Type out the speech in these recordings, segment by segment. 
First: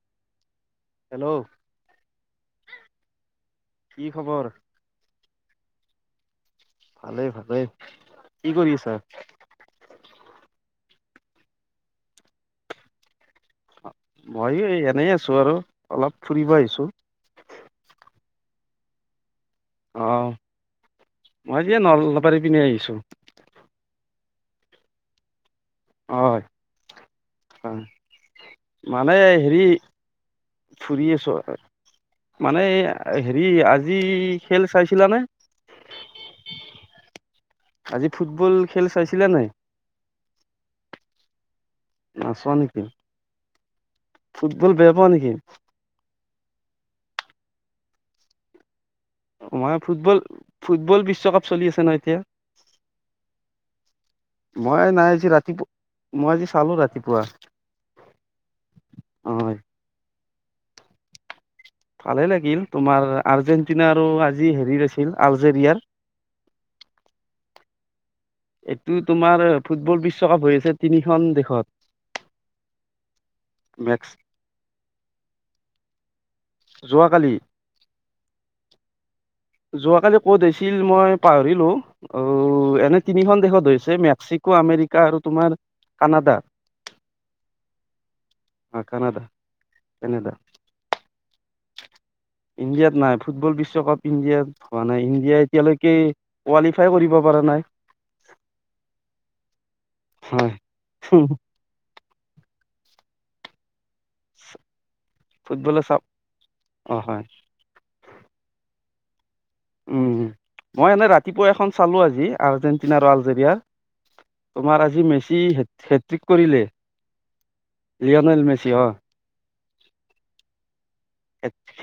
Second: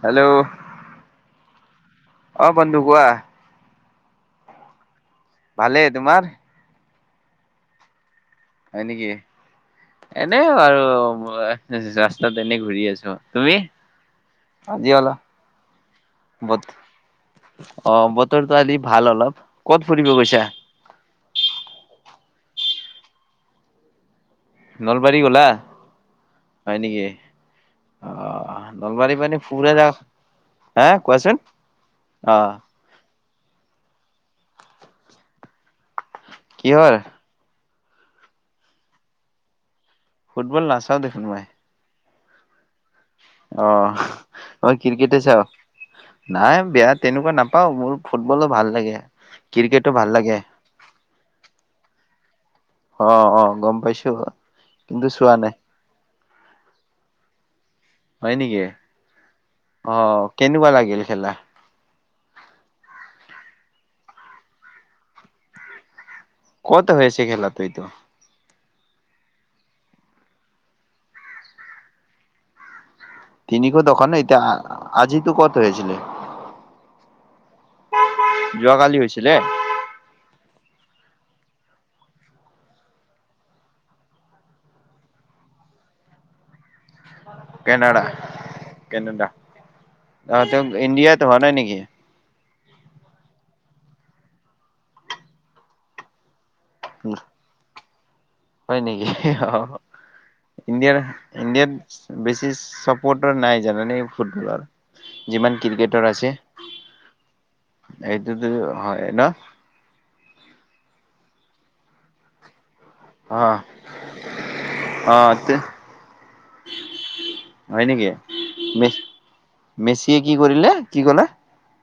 Hello hello অ বন্ধু কোৱা। কি খবৰ ভালে তোমাৰ। ভালেই ভালেই। কি কৰি আছা। এনেও আৰু ৰাস্তাত এনে ঘূৰি আছো। তুমি? ময়ো এই আজি এনেই অলপ আছো আৰু অলপ ফুৰিব বত আহিছো। অ বতৰটোৱালি ভাল অলপ ক'ত ফুৰিব আহ গৈছা? মাজিয়ে নল পাৰি পিনে আহিছো। নলবাৰী গ'লা। হয় নেকি হয়। আহ মানে নলবাৰী পানী হেৰি ফু য হা ফুৰি আছো কোৱাচোন মানে আহ হেৰি আজি খেল চাইছিলানে? কিহৰ? আজি ফুটবল খেল চাইছিলা নাই? ফুটবল নাচাও দেখোন মই। নাচোৱা নেকি? অ'! ফুটবল অ'! বেয়া পোৱা ক্ৰিকেটে নেকি চাওঁ? নাই বেয়া তেনেকুৱা নাপ পাও মোৰ ফুটবলো ভাল লাগে! মই ক্ৰিকেটো ভাল ফুটবল, লাগে ফুটবল বিশ্বকাপ চলি আছে নহয় এতিয়া। অ'! অ'! গম পাইছোঁ। মই নাই আজি ৰাতিপুৱা মই আজি চালোঁ ৰাতিপুৱা। হয় নেকি? হয় অ'! কেনেকুৱা লাগিল খেলা ভালে লাগিল! তোমাৰ আৰ্জেণ্ট আৰ্জেটিনা আৰু আজি হেৰিত আছিল আলজেৰিয়াৰ। ক'ত হৈছে খেলাতো এইতো? এইটো তোমাৰ ফুটবল বিশ্বকাপ হৈ আছে তিনিখন দেশত। মেক্স তিনিখন এতিয়া, আজিতো ক'ত হৈ আছিলে। যোৱাকালি যোৱাকালি হৈছিলে? যোৱাকালি ক'ত হৈছিল মই পাহৰিলোঁ। এনে তিনিখন দেশত হৈছে মেক্সিকো আমেৰিকা আৰু তোমাৰ কানাডা। কেনাডা, অ কানাডা কেনেডা। কেনেডা অ'! ইণ্ডিয়াত হোৱা নাই নেকি? ইণ্ডিয়াত নাই! ফুটবল বিশ্বকাপ ইণ্ডিয়াত হোৱা নাই। ইণ্ডিয়া এতিয়ালৈকে কোৱালিফাই কৰিব পৰা নাই। হয় নেকি? অ'! হয় ইণ্ডিয়াৰ ইণ্ডিয়াত বেছি চব প'ৰ্টাৰ নাই জানানে ফুটবলৰ। যিমান ফুটবলৰ চাপ ক্ৰিকেটৰ আছে। অ হয় এইটোতো হয় ন'। উম, উ! মই এনে ৰাতিপুৱা এখন চালোঁ আজি আৰ্জেণ্ট আৰু অ আলজেৰিয়া তোমাৰ হেৰি অ মেছি [unintelligible] কৰিলে। হয় নেকি মেছি মে অ'! মেচিয়ে কি কৰিলে কি ক'লে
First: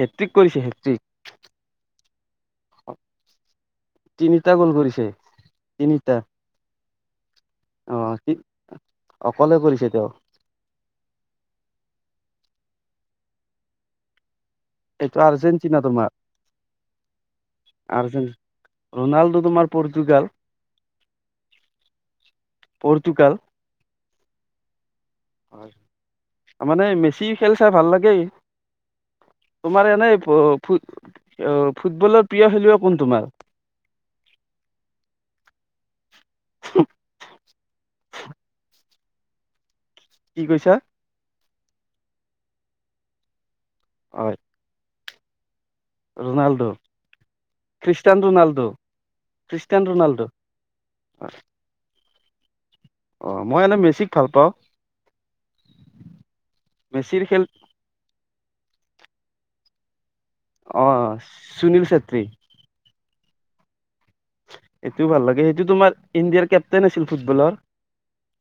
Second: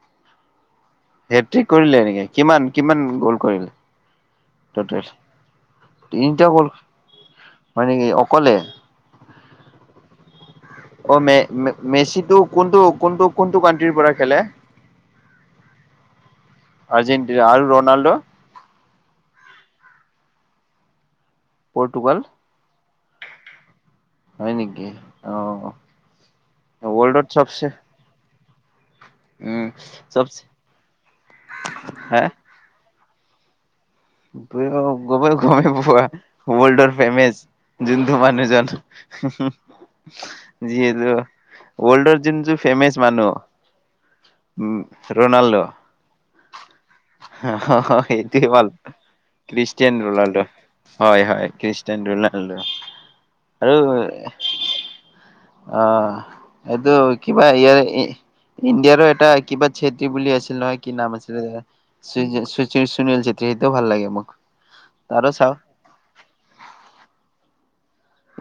হেট্ৰিক কৰিছে হেট্ৰিক। হেট্ৰিক কৰিলে নেকি! কিমান, কিমান গোল তিনিটা গ'ল কৰিলে? কৰিছে তিনিটা গোল। হয় অ নেকি অ'কলে? অকলে কৰিছে তেওঁ অ'! মে মেছিটো কোনটো কোনটো, কোনটো কাউন্ট্ৰী পৰা খেলে? এইটো আৰ্জেণ্টিনা তোমাৰ। আৰ্জেণ্টিনা আৰু ৰনাল্ডো ৰোনাল্ডো তোমাৰ, পৰ্তুগাল। পৰ্তুগাল। পৰ্তুগাল। অ মানে, ৱৰ্ল্ডত মেছি খেল চবচে চাই ভাল লাগে। উম তোমাৰ এনেই চবচে ফুট, হা ফুটবলৰ প্ৰিয় খেলুৱৈ কোন তোমাৰ? [unintelligible] ৱৰ্ল্ডৰ ফেমেচ, যোনটো মানুহজন হু কি হু কৈছা যিটো ৱৰ্ল্ডৰ যোনটো ফেমেচ মানুহ উম। Ronald Ronald, Christian Ronald. Christian Ronaldo, হয় হয় খ্ৰিষ্টিয়ান ৰনাল্ডো অ মই আৰু এনে মেচিক ভাল পাওঁ আহ এইটো মেচিৰ খেল কিবা ইয়াৰ ইণ্ডিয়াৰো এটা কিবা ছেত্ৰী বুলি আছিল নহয় অ কি নাম আছিলে সুনীল চেত্ৰী চি সুনিল চেত্ৰী। এইটো ভাল লাগে। সেইটোও ভাল লাগে, সেইটো তোমাৰ ইণ্ডিয়াৰ কেপটেইন আছিল ফুটবলৰ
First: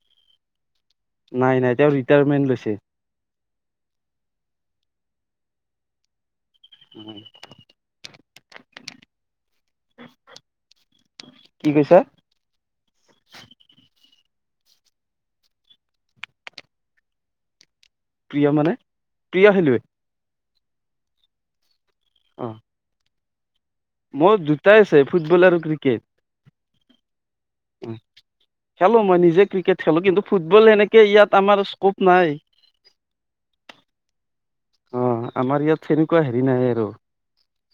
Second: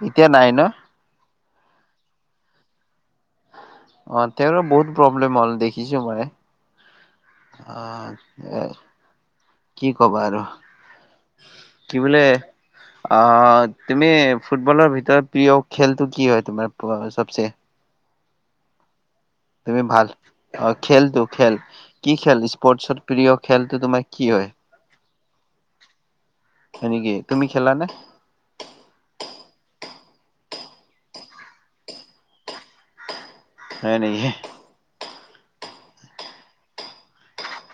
এতিয়া নাই ন। ৰিটায়াৰমেণ্ট লৈছে। অ তেওঁৰো বহুত প্ৰব্লেম হ'ল দেখিছো মই। অ। অ। কি কবা আৰু, কি বোলে, আহ তুমি ফুটবলৰ ভিতৰত প্ৰিয় খেলটো কি হয় তোমাৰ চবচে? প্ৰিয় মানে প্ৰিয় খেলুৱৈ তুমি ভাল অ খেল তো খেল। কি খেল অ' স্পৰ্টছৰ? প্ৰিয় খেলটো তোমাৰ কি মোৰ হয় দুটাই আছে ফুটবল আৰু ক্ৰিকেট। হয় নেকি তুমি খেলানে খেলো, মই নিজে ক্ৰিকেট খেলো কিন্তু ফুটবল এনেকে ইয়াত আমাৰ স্কোপ নাই। হয় নেকি। অ, আমাৰ ইয়াত সেনেকুৱা হেৰি নাই আৰু।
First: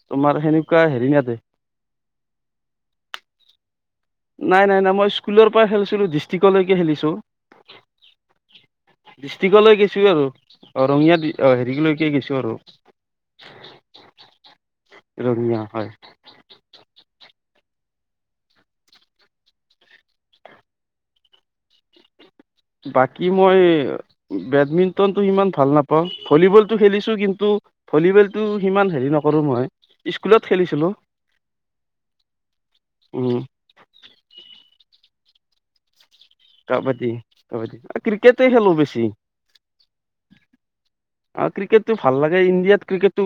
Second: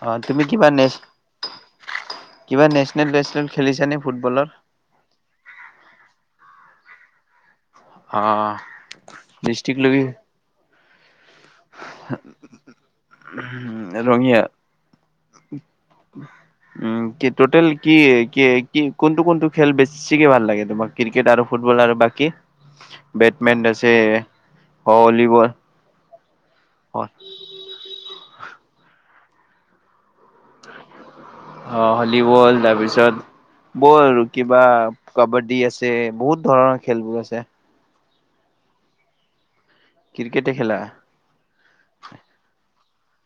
অ, তোমাৰ তুমি কিবা কিবা সেনেকুৱা নেছ, হেৰি নাতে কিবা নেছনেল বেছনেল খেলিছানে ফুটবলৰ? নাই, নাই, নাই মই স্কুলৰ পৰা খেলিছো। ডিষ্ট্ৰিকলৈকে খেলিছো। অ', ডিষ্ট্ৰিকলৈ ডিষ্ট্ৰিক্ গেছো লগি। আৰু অ', ৰঙিয়া। অ', হেৰি লৈকে গেছো আৰু। ৰঙিয়া ৰঙিয়া। হয়। উ'ম কে'। টোটেল কি, কি, কি কোনটো কোনটো খেল বেছিকে ভাল লাগে তোমাক ক্ৰিকেট আৰু ফুটবল আৰু বাকী। বাকী বেটমেন মই আছে বেডমিণ্টনতটো ইমান ভলীবল ভাল নাপাওঁ ভলীবলটো অ খেলিছো কিন্তু ভলীবল। টো সিমান হেৰি নকৰো মই। স্কুলত খেলিছিলো অ', ভলীবল তাৰপিছত উম বল কিবা। কাবাড্ডী আছে বহুত। ধৰণৰ খেলবোৰ আছে। ক্ৰিকেটেই খেলো বেছি। ক্ৰিকেটে খেলা অ', ক্ৰিকেটটো ভাল লাগে ইণ্ডিয়াত। ক্ৰিকেটো।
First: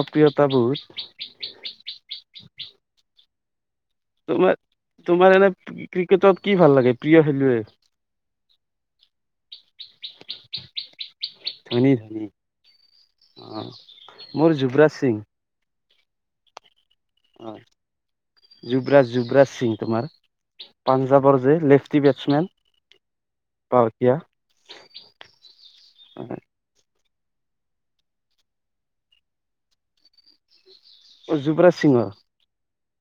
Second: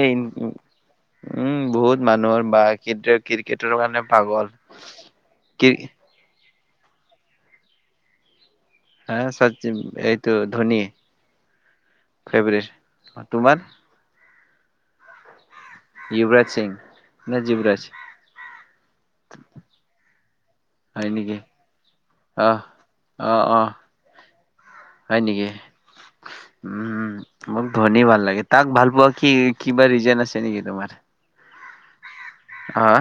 এই, বহুত উ'ম বহুত মানুহৰ বা ক্ৰিকেট। ক্ৰিকেট। তোমাৰ তোমাৰ এনে কি ক্ৰিকেটত। কি ভাল লাগে প্ৰিয় খেলুৱে? হে এইটো ধোনী ধনী ধনী ফেৱৰেট, অ তোমাৰ? মোৰ যুৱৰাজ সিং। যুুৱৰাজ সিং। নে যুৱৰাজ যোৱৰাজ যোৱৰাজ সিং তোমাৰ, হয় নেকি পাঞ্জাবৰ যে লেফটি বেটছমেন আহ অ অ পকা। হয় নেকি, উ'ম। মোক ধোনী ভাল লাগে, তাক ভাল পোৱা কি কিবা ৰিজন আছে নেকি তোমাৰ? [unintelligible] আহ।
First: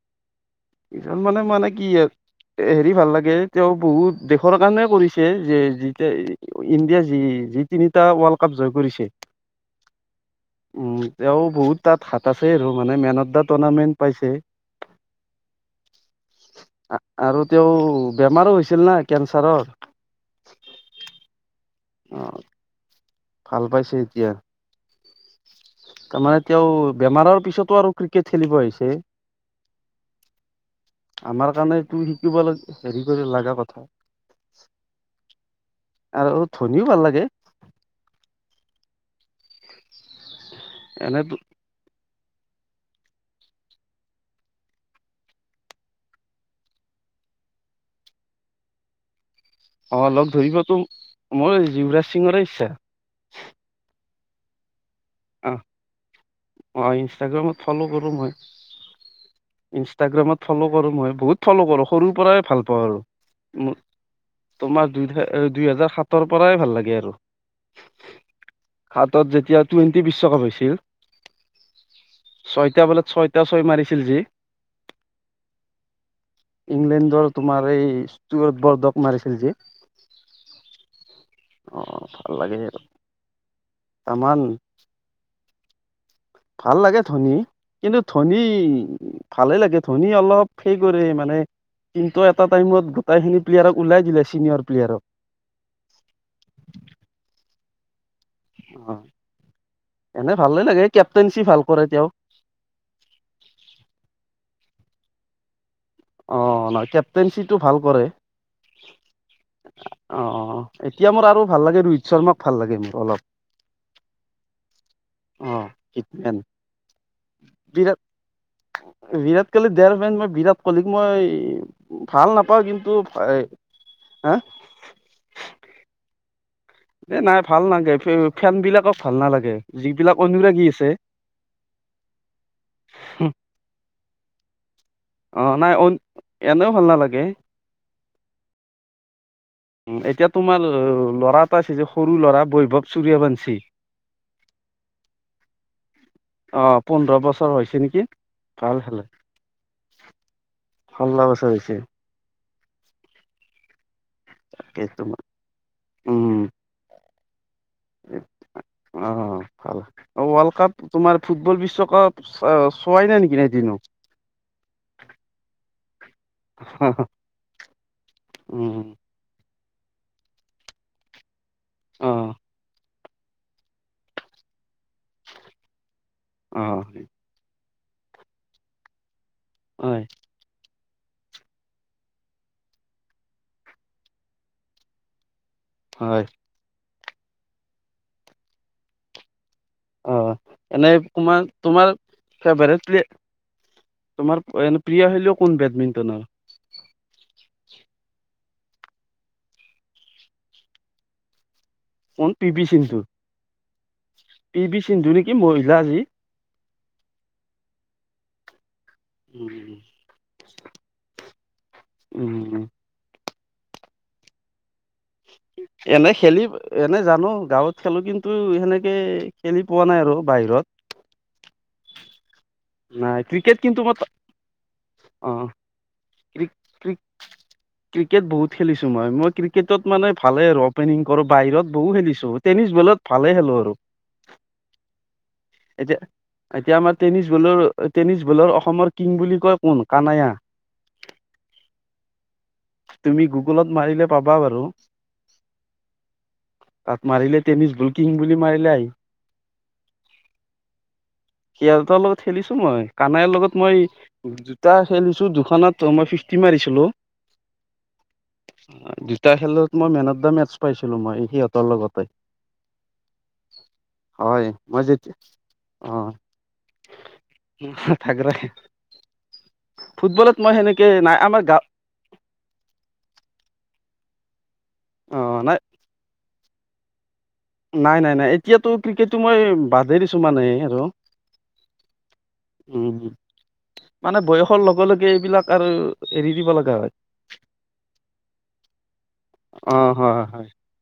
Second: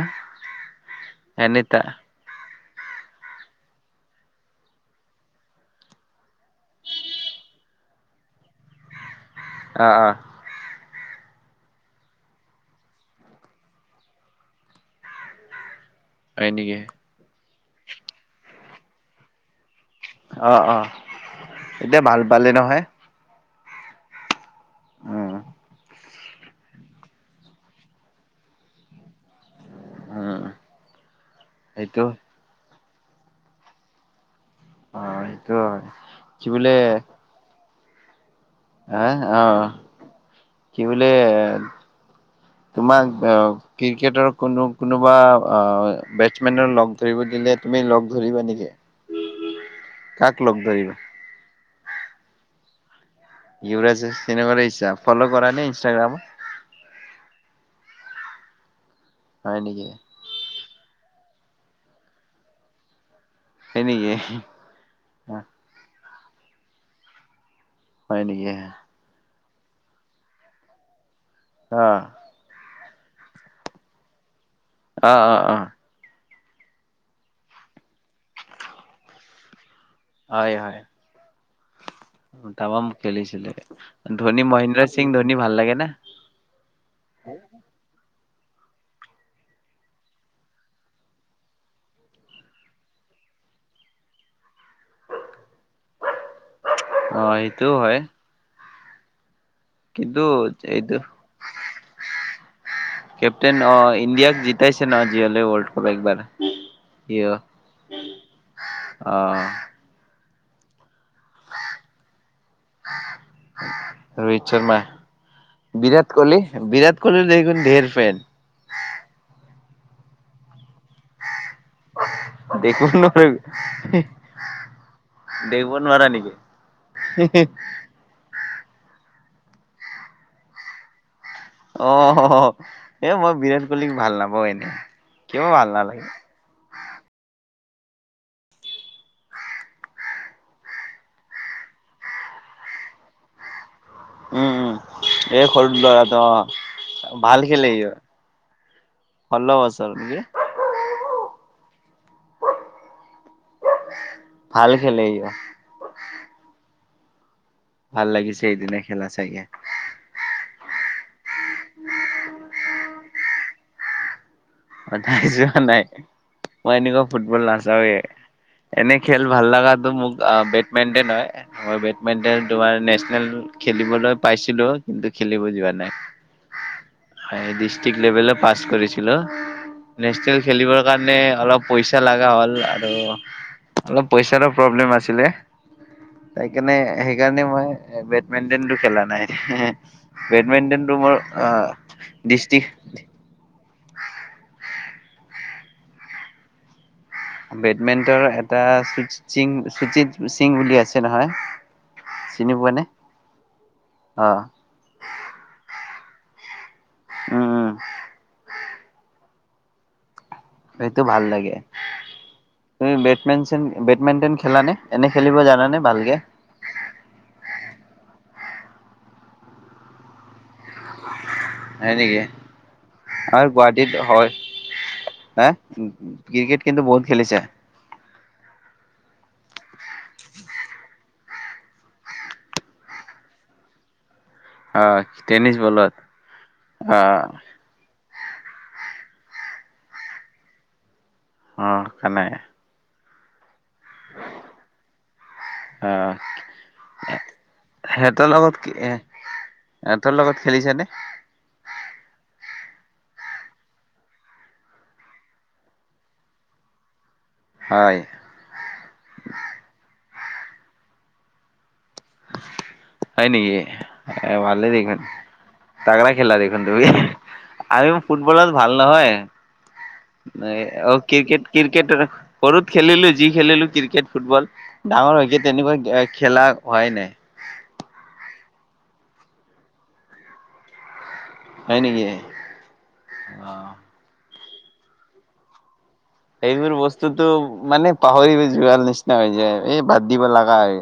ইখন মানে মানে কি আৰু। হেৰি ভাল লাগে, তেওঁ বহুত দেশৰ কাৰণে কৰিছে, যে ইণ্ডিয়া যি যি তিনিটা ৱৰ্ল্ড কাপ জয় কৰিছে। অঁ অঁ। উম, তেওঁ বহুত তাত হাত আছে আৰু মানে মেন অফ দা টুৰ্ণামেণ্ট পাইছে। হয় নেকি? আৰু তেওঁ বেমাৰো হৈছিল না কেঞ্চাৰৰ। অ অ এতিয়া ভাল অ' পালে নহয়। ভাল পাইছে এতিয়া। উম তাৰমানে তেওঁ বেমাৰৰ পিছতো আৰু ক্ৰিকেট খেলিব আহি উম আহিছে। আমাৰ কাৰণে তো সেইটো শিকিব লা। হেৰি কৰি লগা কথা। অ এইটো হয় আৰু কি বুলিলে ধনীও ভাল লাগে হ। আহ কি বোলে? এনে তোমাক ক্ৰিকেটৰ কোনো কোনোবা বেটছমেনৰ লগ ধৰিব দিলে তুমি লগ ধৰিবা নেকি? অঁ লগ কাক ধৰিবতো ধৰিবা? মোৰ যৱৰাজ সিঙৰে ইচ্ছা ইৱৰাজ চিনেম ল ইচ্ছা ফ'ল' কৰা আহ নে ইনষ্টাগ্ৰামত অ ইনষ্টাগ্ৰামত ফ'ল' কৰোঁ মই হয় নেকি? ইনষ্টাগ্ৰামত ফ'ল' কৰো মই বহুত ফ'ল' কৰোঁ সৰুৰ পৰাই ভাল পাওঁ আৰু হয় নেকি? তোমাৰ দু দুই হাজাৰ স তৰ পৰাই ভাল লাগে আৰু হয় নেকি? হাতত যেতিয়া টুৱেণ্টি বিশ্বকাপ হৈছিল। আহ। ছয়টা বলাত ছয়টা ছয় মাৰিছিল যি। আ অঁ অঁ অঁ ইংলেণ্ডৰ তোমাৰ এই ষ্টট বৰ্দক মাৰিছিল যে। ভাল লাগে দুটামান খেলিছিলে, তামান ধনী মহেন্দ্ৰ সিং ধনী ভাল লাগে। নে ভাল লাগে ধনী কিন্তু ধনী ভালে লাগে ধনী অলপ সেই কৰে, মানে কিন্তু এটা টাইমত গোটেইখিনি প্লেয়াৰক ওলাই দিলে চিনিয়ৰ প্লেয়াৰক। অ সেইটোও হয়। অঁ কিন্তু এইটো কৰে তেওঁ কেপটেইন অ ইণ্ডিয়াক জ [unintelligible] অ নহ কেপটেনশিটো ভাল কৰে অ। এতিয়া মোৰ আৰু ভাল লাগে ৰোহিত শৰ্মাক ভাল লাগে মোৰ অলপ ৰোহিত শৰ্মা অ বিৰাট হিতমেন কোহলি বিৰাট কোহলি দেখোন ধেৰ বিৰাট ফেন বিৰাট [unintelligible] দেৰ মিন ম বিৰা কলিক মই ভাল নাপাওঁ কিন্তু দেখিব নোৱাৰ হা [inaudible] দেখিব নোৱাৰা নেকি এ নাই ভাল নাগে ফেন বিলাকক ভাল নালাগে যিবিলাক অনুৰাগী আছে। অ এ মই বিৰাট কোহলী ভাল নাপাওঁ এনে অ কিয় ভাল নাই নালাগে এনেও ভাল নালাগে। এতিয়া তোমাৰ ল'ৰা এটা আছে যে সৰু ল'ৰা বৈভৱ চুুৰয়াবঞ্চী। উম উম এ সৰু ল'ৰাটো অ পোন্ধৰ ভাল বছৰ হৈছে খেলেহি নেকি ভাল খেলে ষোল্ল বছৰ নেকি। আছে [inaudible] ভাল খেলে ই তোমাৰ অ উম ভাল লাগিছে সেইদিনা খেলা অ চাগে ভাল ৱৰ্লড কাপ তোমাৰ ফুটবল বিশ্বকাপ চোৱাই নাই নেকি এদিনো অ নাই চোৱা নাই। মই এনেকুৱা ফুটবল নাচাওঁ এ। উম এনে খেল ভাল ভাল ল লগা ত মোক অ বেডমিণ্টন হয় ম অ বেডমিণ্টন তোমাৰ খেলিবলৈ পাইছিলো। কিন্তু খেলিব যোৱা নাই। অ ডিষ্ট্ৰিক্ট লেভেলও পাছ কৰিছিলো হয় নেচনেল খেলিব কাৰণে অলপ পইচা লগা হ'ল আৰু অলপ পইচাৰো প্ৰব্লেম আছিলে। হয় সেইকাৰণে সেই সেইকাৰণে মই বেডমিন্টন টো খেলা নাই। অ বেডমিণ্টনটো এনেই মোৰ তোমাৰ তোমাৰ ডিষ্ট্ৰিক্ট ফেভাৰেট্ পেলেয়াৰ তোমাৰ প্ৰিয় হলেও কোন বেডমিণ্টনৰ বেডমিণ্টনৰ এটা সিং সুচিত সিং বুলি আছে নহয়। কোন পি চিনি পি পোৱা নে? সিন্ধু অ' পি বি সিন্ধু নেকি মহিলাজি। উ উ উম হেইটো ভাল লাগে উম তুমি বেছ বেতমেচন বেডমিণ্টন খেলা নে? এনে খেলি এনে জানো গাঁৱত খেলো কিন্তু সেনেকে তেনেকৈ খেলি পোৱা নাই আৰু বাহিৰত। হয় নেকি নাই আৰু ক্ৰিকেট কিন্তু মই গুৱাহাটীত হয় অ হ ক্ৰি ক্ৰিকেট কিন্তু ক্ৰি বহুত খেলিছে। ক্ৰিকেট বহুত খেলিছো মই মই ক্ৰিকেটত মানে ভালে আৰু অপেনিং কৰক বাহিৰত বহু খেলিছো টেনিছ বলত ভালে খেলো আৰু। অ তেনিচ বলত এতিয়া এতিয়া আমাৰ অ। টেনিছ বলৰ টেনিছ বলৰ অসমৰ কিং বুলি কয় কোন কানায়া। আহ কানাই। তুমি গো। গুলত মাৰিলে পাবা বাৰু আহ তাত মাৰিলে টেনিছ বল কিং সিহঁতৰ বুলি লগত মাৰিলে কি আহি এ সিহঁতৰ লগত খেলিছে নে? তাৰ লগত খেলিছো মই কানাইৰ লগত মই দুটা খেলিছো দুখনত মই ফিফটি মাৰিছিলো। হয় দুটা খেলত। মই মেন অফ দ্য মেথছ পাইছিলো মই সিহঁতৰ লগতে। হয় নেকি এ হয় ভালেই মই দেখোন যেতিয়া অ তাকৰা খেলা দেখোন তুমি আমি থাগৰা ফুটবলত ভাল নহয় ফুটবলত মই সেনেকে অ নাই ক্ৰিকেট আমাৰ গাঁও ক্ৰিকেট সৰুত খেলিলো যি খেলিলো ক্ৰিকেট ফুটবল ডাঙৰ অ হয়ক নাই তেনেকুৱা খেলা। হয় নাই। নাই নাই নাই এতিয়াতো ক্ৰিকেটটো মই বাদেই দিছো মানে আৰু। হয় নেকি উ অ মানে বয়স। লগে লগে এইবিলাক আৰু। এৰি দিব এইবোৰ লগা হয় বস্তুটো মানে পাহৰি যোৱা নিচিনা হৈ যায় অ এই বাদ হয় দিব লগা হয়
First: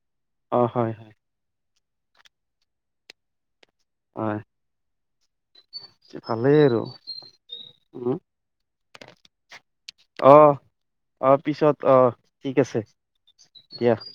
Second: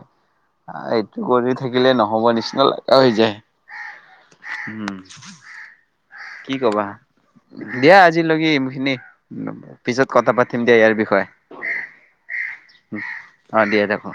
অ হয় হয় এইটো কৰি। থাকিলে নহ'ব নিচিনা লগা হৈ যায়। হয় উম উচ কি ভালেই আৰু কবা দিয়া উ আজিলৈকি খিনি পিছত। কথা অঁ পাতিম দিয়া ইয়াৰ বিষয়ে অঁ পিছত অঁ ঠিক আছে অ দিয়া। ৰাখো